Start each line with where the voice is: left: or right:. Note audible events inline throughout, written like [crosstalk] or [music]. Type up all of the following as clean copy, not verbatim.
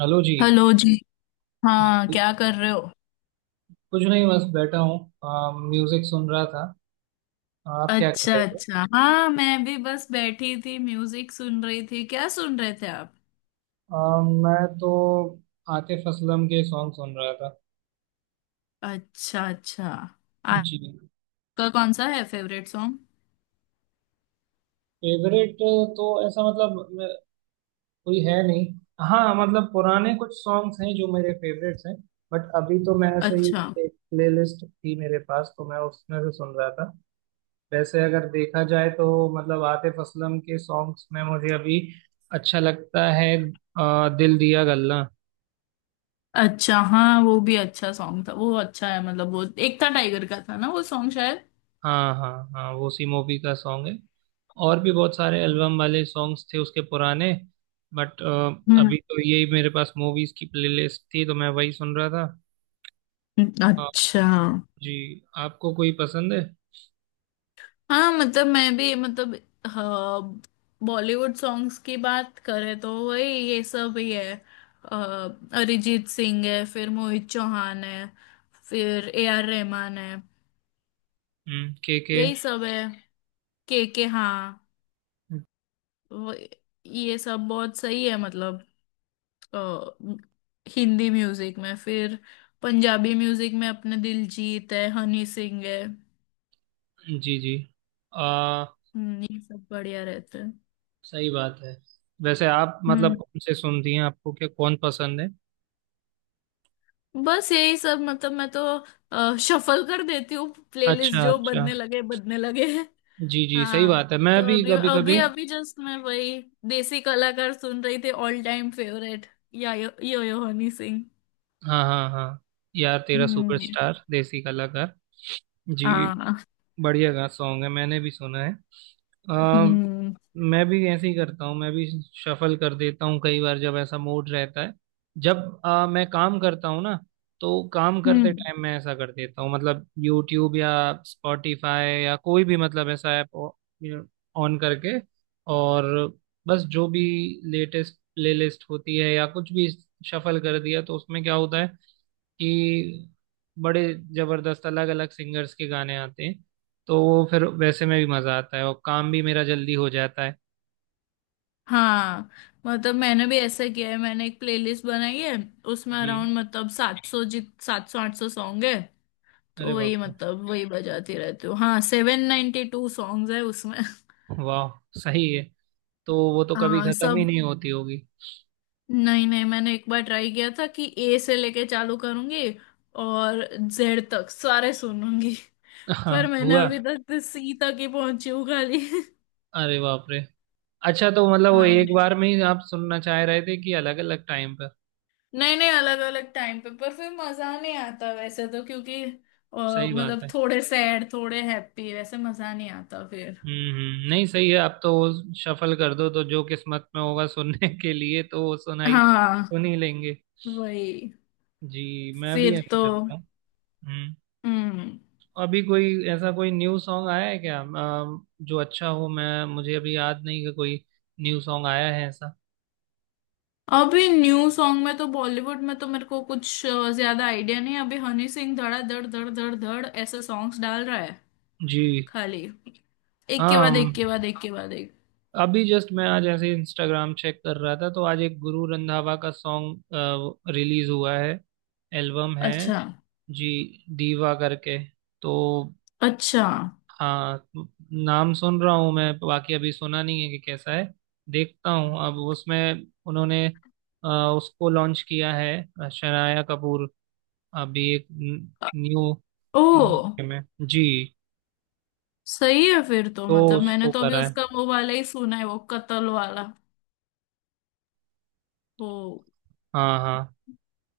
right: Hello जी।
left: Hello जी। हाँ, क्या कर रहे हो?
right: कुछ नहीं, बस बैठा हूँ। म्यूजिक सुन रहा था। आप क्या कर
left: अच्छा
right: रहे थे?
left: अच्छा, हाँ मैं भी बस बैठी थी, म्यूजिक सुन रही थी। क्या सुन रहे थे आप?
right: मैं तो आतिफ असलम के सॉन्ग सुन रहा था।
left: अच्छा अच्छा।
right: जी।
left: आपका कौन सा है फेवरेट सॉन्ग?
right: फेवरेट? तो ऐसा मतलब कोई है नहीं। हाँ मतलब पुराने कुछ सॉन्ग्स हैं जो मेरे फेवरेट्स हैं। बट अभी तो मैं ऐसे ही
left: अच्छा
right: एक प्लेलिस्ट थी मेरे पास, तो मैं उसमें से सुन रहा था। वैसे अगर देखा जाए तो, मतलब आतिफ असलम के सॉन्ग्स में मुझे अभी अच्छा लगता है दिल दिया गल्ला।
left: अच्छा, हाँ वो भी अच्छा सॉन्ग था, वो अच्छा है। मतलब वो एकता टाइगर का था ना वो सॉन्ग शायद।
right: हाँ हाँ हाँ, वो सी मूवी का सॉन्ग है। और भी बहुत सारे एल्बम वाले सॉन्ग्स थे उसके पुराने। बट
left: हम्म।
right: अभी तो यही मेरे पास मूवीज की प्लेलिस्ट थी तो मैं वही सुन रहा था। आ,
left: अच्छा
right: जी आपको कोई पसंद है?
left: हाँ, मतलब मैं भी मतलब हाँ, बॉलीवुड सॉन्ग्स की बात करें तो वही ये सब ही है। अरिजीत सिंह है, फिर मोहित चौहान है, फिर ए आर रहमान है,
right: हम्म, के के।
left: यही सब है। के हाँ। वो- ये सब बहुत सही है मतलब। अ, हिंदी म्यूजिक में, फिर पंजाबी म्यूजिक में अपने दिलजीत है, हनी सिंह है।
right: जी जी। आ,
left: ये सब बढ़िया रहते हैं।
right: सही बात है। वैसे आप
left: हम्म,
right: मतलब कौन से सुनती हैं? आपको क्या कौन पसंद है?
left: बस यही सब मतलब, मैं तो शफल कर देती हूँ प्लेलिस्ट,
right: अच्छा
left: जो
right: अच्छा,
left: बदने लगे बदने लगे।
right: जी जी सही
left: हाँ,
right: बात है। मैं
left: तो
right: भी
left: अभी
right: कभी
left: अभी
right: कभी।
left: अभी जस्ट मैं वही देसी कलाकार सुन रही थी, ऑल टाइम फेवरेट, या यो, यो हनी सिंह।
right: हाँ हाँ हाँ, यार तेरा
left: हम्म।
right: सुपरस्टार देसी कलाकार। जी।
left: हाँ।
right: बढ़िया गा सॉन्ग है, मैंने भी सुना है। आ,
left: हम्म
right: मैं भी ऐसे ही करता हूँ, मैं भी शफल कर देता हूँ कई बार जब ऐसा मूड रहता है। जब मैं काम करता हूँ ना, तो काम करते
left: हम्म।
right: टाइम मैं ऐसा कर देता हूँ। मतलब यूट्यूब या स्पॉटिफाई या कोई भी मतलब ऐसा ऐप ऑन करके, और बस जो भी लेटेस्ट प्लेलिस्ट होती है या कुछ भी शफल कर दिया, तो उसमें क्या होता है कि बड़े जबरदस्त अलग अलग सिंगर्स के गाने आते हैं। तो वो फिर वैसे में भी मजा आता है और काम भी मेरा जल्दी हो जाता है।
left: हाँ मतलब मैंने भी ऐसा किया है, मैंने एक प्लेलिस्ट बनाई है। उसमें
right: जी।
left: अराउंड मतलब 700 800 सॉन्ग है।
right: अरे
left: तो
right: बाप
left: वही
right: रे,
left: मतलब वही बजाती रहती हूँ। हाँ, 792 सॉन्ग्स है उसमें।
right: वाह, सही है। तो वो तो कभी
left: हाँ
right: खत्म ही
left: सब।
right: नहीं होती होगी।
left: नहीं नहीं, मैंने एक बार ट्राई किया था कि ए से लेके चालू करूंगी और जेड तक सारे सुनूंगी।
right: हाँ।
left: पर मैंने
right: हुआ।
left: अभी तक सी तक ही पहुंची हूँ खाली।
right: अरे बाप रे। अच्छा, तो मतलब वो
left: हाँ।
right: एक बार में ही आप सुनना चाह रहे थे कि अलग अलग टाइम पर?
left: नहीं नहीं, अलग अलग टाइम पे पर फिर मजा नहीं आता वैसे तो, क्योंकि
right: सही बात
left: मतलब
right: है।
left: थोड़े सैड थोड़े हैप्पी, वैसे मजा नहीं आता फिर।
right: हम्म, नहीं सही है। आप तो वो शफल कर दो तो जो किस्मत में होगा सुनने के लिए तो वो सुनाई
left: हाँ
right: सुन ही लेंगे।
left: वही।
right: जी, मैं भी
left: फिर
right: ऐसे
left: तो।
right: करता हूँ। हम्म।
left: हम्म।
right: अभी कोई ऐसा कोई न्यू सॉन्ग आया है क्या, जो अच्छा हो? मैं मुझे अभी याद नहीं कि कोई न्यू सॉन्ग आया है ऐसा।
left: अभी न्यू सॉन्ग में तो बॉलीवुड में तो मेरे को कुछ ज्यादा आइडिया नहीं है। अभी हनी सिंह धड़ा धड़ धड़ धड़ धड़ ऐसे सॉन्ग्स डाल रहा है
right: जी।
left: खाली, एक के
right: हाँ।
left: बाद एक के बाद एक के बाद एक।
right: अभी जस्ट मैं आज ऐसे इंस्टाग्राम चेक कर रहा था तो आज एक गुरु रंधावा का सॉन्ग रिलीज हुआ है, एल्बम है।
left: अच्छा
right: जी। दीवा करके। तो
left: अच्छा।
right: हाँ, नाम सुन रहा हूँ मैं, बाकी अभी सुना नहीं है कि कैसा है। देखता हूँ अब, उसमें उन्होंने अ, उसको लॉन्च किया है शनाया कपूर। अभी एक
left: अ-
right: न्यू
left: ओ,
right: न्यू में। जी।
left: सही है फिर तो।
right: तो
left: मतलब मैंने
right: उसको
left: तो अभी
right: करा है।
left: उसका वो वाला ही सुना है, वो कत्ल वाला वो
right: हाँ हाँ।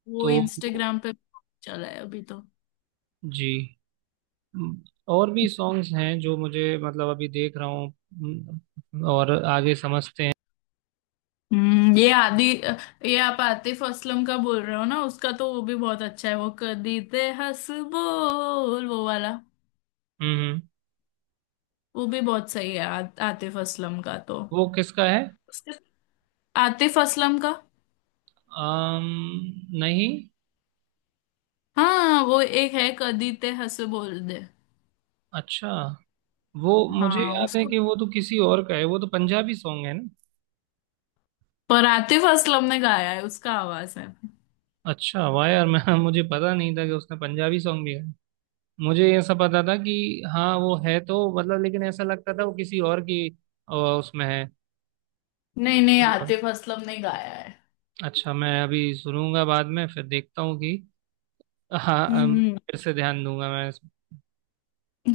left: वो
right: तो
left: इंस्टाग्राम पे चला है अभी तो।
right: जी। हम्म, और भी सॉन्ग्स हैं जो मुझे मतलब अभी देख रहा हूँ। और आगे समझते हैं।
left: हम्म, ये आदि, ये आप आतिफ असलम का बोल रहे हो ना? उसका तो वो भी बहुत अच्छा है, वो कदी ते हंस बोल वो वाला।
right: हम्म हम्म।
left: वो भी बहुत सही है। आतिफ असलम का तो
right: वो किसका है?
left: उसके आतिफ असलम का।
right: नहीं।
left: हाँ वो एक है कदी ते हंस बोल दे।
right: अच्छा। वो मुझे
left: हाँ
right: याद है
left: उसका,
right: कि वो तो किसी और का है, वो तो पंजाबी सॉन्ग है ना।
left: पर आतिफ असलम ने गाया है, उसका आवाज है।
right: अच्छा वाह यार, मैं मुझे पता नहीं था कि उसने पंजाबी सॉन्ग भी है। मुझे ये सब पता था कि हाँ वो है तो मतलब, लेकिन ऐसा लगता था वो किसी और की उसमें है।
left: नहीं नहीं, आतिफ असलम ने गाया है।
right: अच्छा मैं अभी सुनूंगा बाद में, फिर देखता हूँ कि [laughs] हाँ,
left: हम्म।
right: फिर से ध्यान दूंगा मैं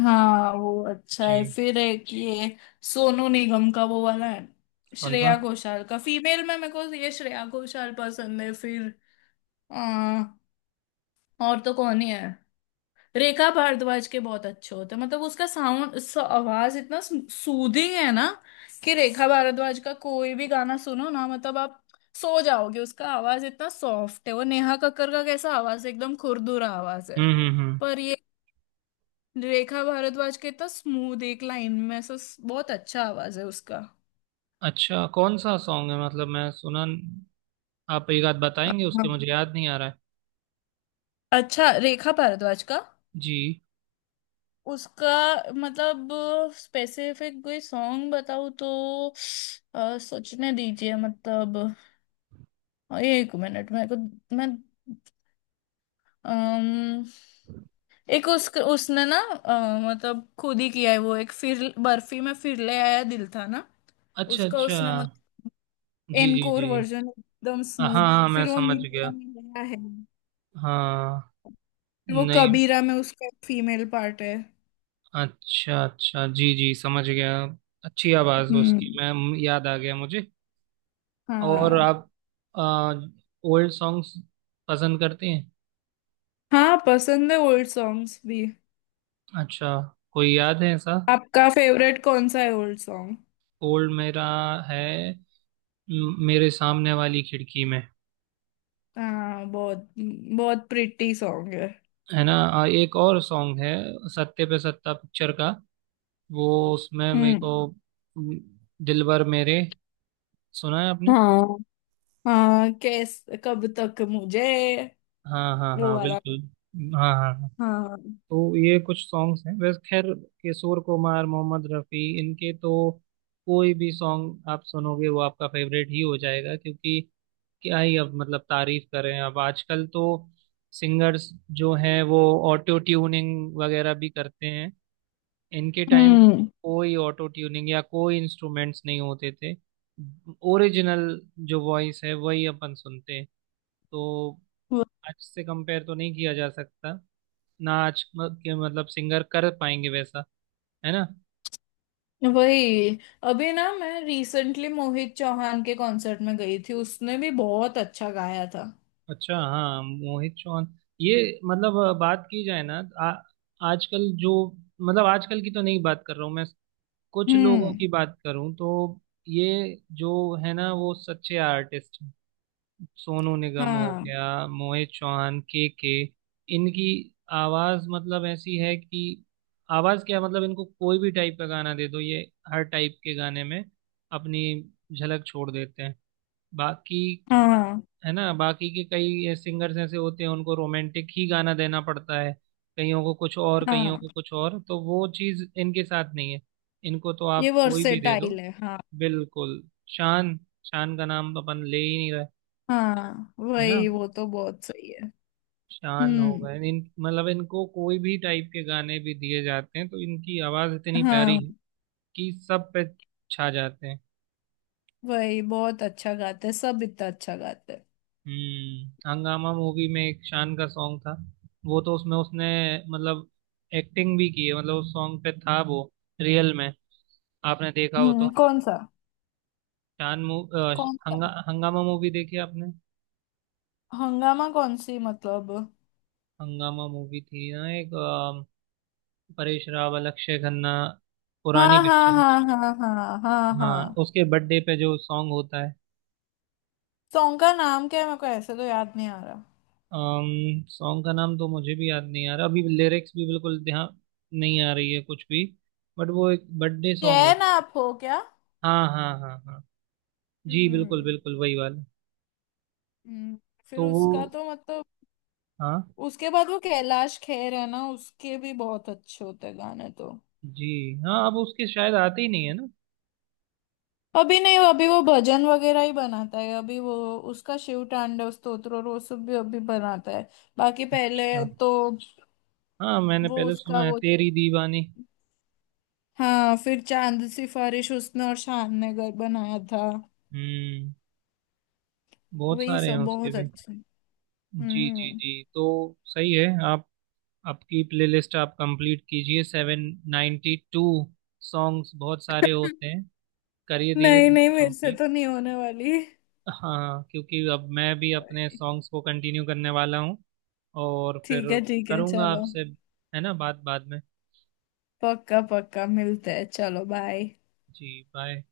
left: हाँ वो अच्छा है,
right: जी।
left: फिर एक ये सोनू निगम का वो वाला है।
right: कौन सा?
left: श्रेया घोषाल का, फीमेल में मेरे को ये श्रेया घोषाल पसंद है, फिर आ, और तो कौन ही है। रेखा भारद्वाज के बहुत अच्छे होते हैं, मतलब उसका साउंड, आवाज इतना सूदिंग है ना, कि रेखा भारद्वाज का कोई भी गाना सुनो ना, मतलब आप सो जाओगे। उसका आवाज इतना सॉफ्ट है। वो नेहा कक्कर का कैसा आवाज है, एकदम खुरदुरा आवाज है,
right: हम्म।
left: पर ये रेखा भारद्वाज के इतना स्मूथ, एक लाइन में ऐसा बहुत अच्छा आवाज है उसका।
right: अच्छा कौन सा सॉन्ग है, मतलब मैं सुना। आप एक आध बताएंगे, उसके
left: हाँ।
right: मुझे याद नहीं आ रहा है।
left: अच्छा, रेखा भारद्वाज का
right: जी।
left: उसका मतलब स्पेसिफिक कोई सॉन्ग बताऊँ तो सोचने दीजिए मतलब। और ये एक मिनट, मेरे को मैं अम, एक उस उसने ना, मतलब खुद ही किया है वो एक, फिर बर्फी में फिर ले आया दिल था ना,
right: अच्छा
left: उसका
right: अच्छा
left: उसने मतलब
right: जी जी
left: एनकोर
right: जी।
left: वर्जन एकदम
right: हाँ
left: स्मूथ।
right: हाँ मैं
left: फिर वो
right: समझ
left: मिलिया
right: गया।
left: मिलिया है।
right: हाँ
left: फिर वो
right: नहीं
left: कबीरा में उसका एक फीमेल पार्ट है।
right: अच्छा अच्छा जी जी समझ गया। अच्छी आवाज़ है उसकी
left: हम्म।
right: मैम, याद आ गया मुझे। और आप
left: हाँ,
right: ओल्ड सॉन्ग्स पसंद करते हैं?
left: हाँ पसंद है ओल्ड सॉन्ग्स भी।
right: अच्छा कोई याद है ऐसा?
left: आपका फेवरेट कौन सा है ओल्ड सॉन्ग?
right: ओल्ड मेरा है, मेरे सामने वाली खिड़की में।
left: हाँ बहुत बहुत प्रिटी सॉन्ग है।
right: है ना? एक और सॉन्ग है, सत्ते पे सत्ता पिक्चर का, वो, उसमें मेरे
left: हम्म।
right: को म, दिलबर मेरे। सुना है आपने?
left: हाँ हाँ, कैस कब तक मुझे
right: हाँ हाँ
left: वो
right: हाँ
left: वाला।
right: बिल्कुल। हाँ हाँ हाँ।
left: हाँ।
right: तो ये कुछ सॉन्ग्स हैं, वैसे खैर किशोर कुमार, मोहम्मद रफ़ी, इनके तो कोई भी सॉन्ग आप सुनोगे वो आपका फेवरेट ही हो जाएगा, क्योंकि क्या ही अब मतलब तारीफ करें। अब आजकल तो सिंगर्स जो हैं वो ऑटो ट्यूनिंग वगैरह भी करते हैं। इनके टाइम
left: हम्म।
right: कोई ऑटो ट्यूनिंग या कोई इंस्ट्रूमेंट्स नहीं होते थे। ओरिजिनल जो वॉइस है वही अपन सुनते हैं। तो
left: वो-
right: आज से कंपेयर तो नहीं किया जा सकता। नाच के मतलब सिंगर कर पाएंगे वैसा? है ना?
left: वही। अभी ना मैं रिसेंटली मोहित चौहान के कॉन्सर्ट में गई थी, उसने भी बहुत अच्छा गाया था।
right: अच्छा हाँ, मोहित चौहान। ये मतलब बात की जाए ना, आजकल जो मतलब आजकल की तो नहीं बात कर रहा हूँ मैं, कुछ लोगों
left: हम्म।
right: की बात करूँ तो ये जो है ना वो सच्चे आर्टिस्ट हैं। सोनू निगम हो
left: हाँ
right: गया, मोहित चौहान, के के। इनकी आवाज मतलब ऐसी है कि, आवाज क्या मतलब, इनको कोई भी टाइप का गाना दे दो, ये हर टाइप के गाने में अपनी झलक छोड़ देते हैं। बाकी
left: हाँ
right: है ना, बाकी के कई सिंगर्स ऐसे होते हैं, उनको रोमांटिक ही गाना देना पड़ता है, कईयों को कुछ और, कईयों
left: हाँ।
right: को कुछ और। तो वो चीज इनके साथ नहीं है, इनको तो
left: ये
right: आप कोई भी दे सही दो।
left: वर्सेटाइल है, हाँ।
right: बिल्कुल। शान, शान का नाम तो अपन ले ही नहीं रहे।
left: हाँ
right: है ना?
left: वही,
right: हम्म।
left: वो तो बहुत सही है।
right: शान हो
left: हम्म।
right: गए, इन मतलब इनको कोई भी टाइप के गाने भी दिए जाते हैं तो इनकी आवाज इतनी प्यारी
left: हाँ
right: है कि सब पे छा जाते हैं।
left: वही बहुत अच्छा गाते हैं, सब इतना अच्छा गाते हैं।
right: हम्म, हंगामा मूवी में एक शान का सॉन्ग था, वो तो उसमें उसने मतलब एक्टिंग भी की है, मतलब उस सॉन्ग पे था वो, रियल में। आपने देखा हो
left: हम्म।
right: तो
left: कौन सा?
right: शान मू अ, श-
left: कौन सा?
right: हंगा, हंगामा मूवी देखी आपने?
left: हंगामा कौन सी मतलब?
right: हंगामा मूवी थी ना एक, परेश रावल, अक्षय खन्ना, पुरानी
left: हाँ हाँ
right: पिक्चर।
left: हाँ हाँ हाँ हाँ
right: हाँ
left: हाँ।
right: उसके बर्थडे पे जो सॉन्ग होता है।
left: सॉन्ग का नाम क्या है, मेरे को ऐसे तो याद नहीं आ रहा।
right: सॉन्ग का नाम तो मुझे भी याद नहीं आ रहा अभी, लिरिक्स भी बिल्कुल ध्यान नहीं आ रही है कुछ भी। बट वो एक बर्थडे सॉन्ग
left: चैन
right: होता।
left: आप हो क्या।
right: हाँ हाँ हाँ हाँ, जी बिल्कुल
left: हम्म।
right: बिल्कुल वही वाला।
left: हम्म, फिर
right: तो वो,
left: उसका तो मतलब
right: हाँ।
left: उसके बाद वो कैलाश खेर है ना, उसके भी बहुत अच्छे होते हैं गाने तो।
right: जी हाँ, अब उसके शायद आते ही नहीं है ना।
left: अभी नहीं, अभी वो भजन वगैरह ही बनाता है अभी वो। उसका शिव तांडव स्तोत्र और वो सब भी अभी बनाता है, बाकी पहले
right: अच्छा
left: तो।
right: हाँ, मैंने
left: वो
right: पहले
left: उसका
right: सुना है
left: वो,
right: तेरी दीवानी।
left: हाँ, फिर चांद सिफारिश उसने और शान ने घर बनाया था।
right: हम्म, बहुत
left: वही
right: सारे हैं
left: सब
right: उसके
left: बहुत
right: भी।
left: अच्छा।
right: जी जी
left: हम्म।
right: जी। तो सही है आप। आपकी प्लेलिस्ट आप कंप्लीट कीजिए, 792 सॉन्ग्स बहुत सारे होते
left: [laughs]
right: हैं। करिए धीरे
left: नहीं
right: धीरे
left: नहीं, मेरे से
right: कंप्लीट।
left: तो नहीं होने वाली।
right: हाँ क्योंकि अब मैं भी अपने सॉन्ग्स को कंटिन्यू करने वाला हूँ और फिर
left: ठीक है ठीक है,
right: करूँगा
left: चलो।
right: आपसे, है ना, बात बाद में।
left: पक्का पक्का, मिलते हैं, चलो बाय।
right: जी बाय।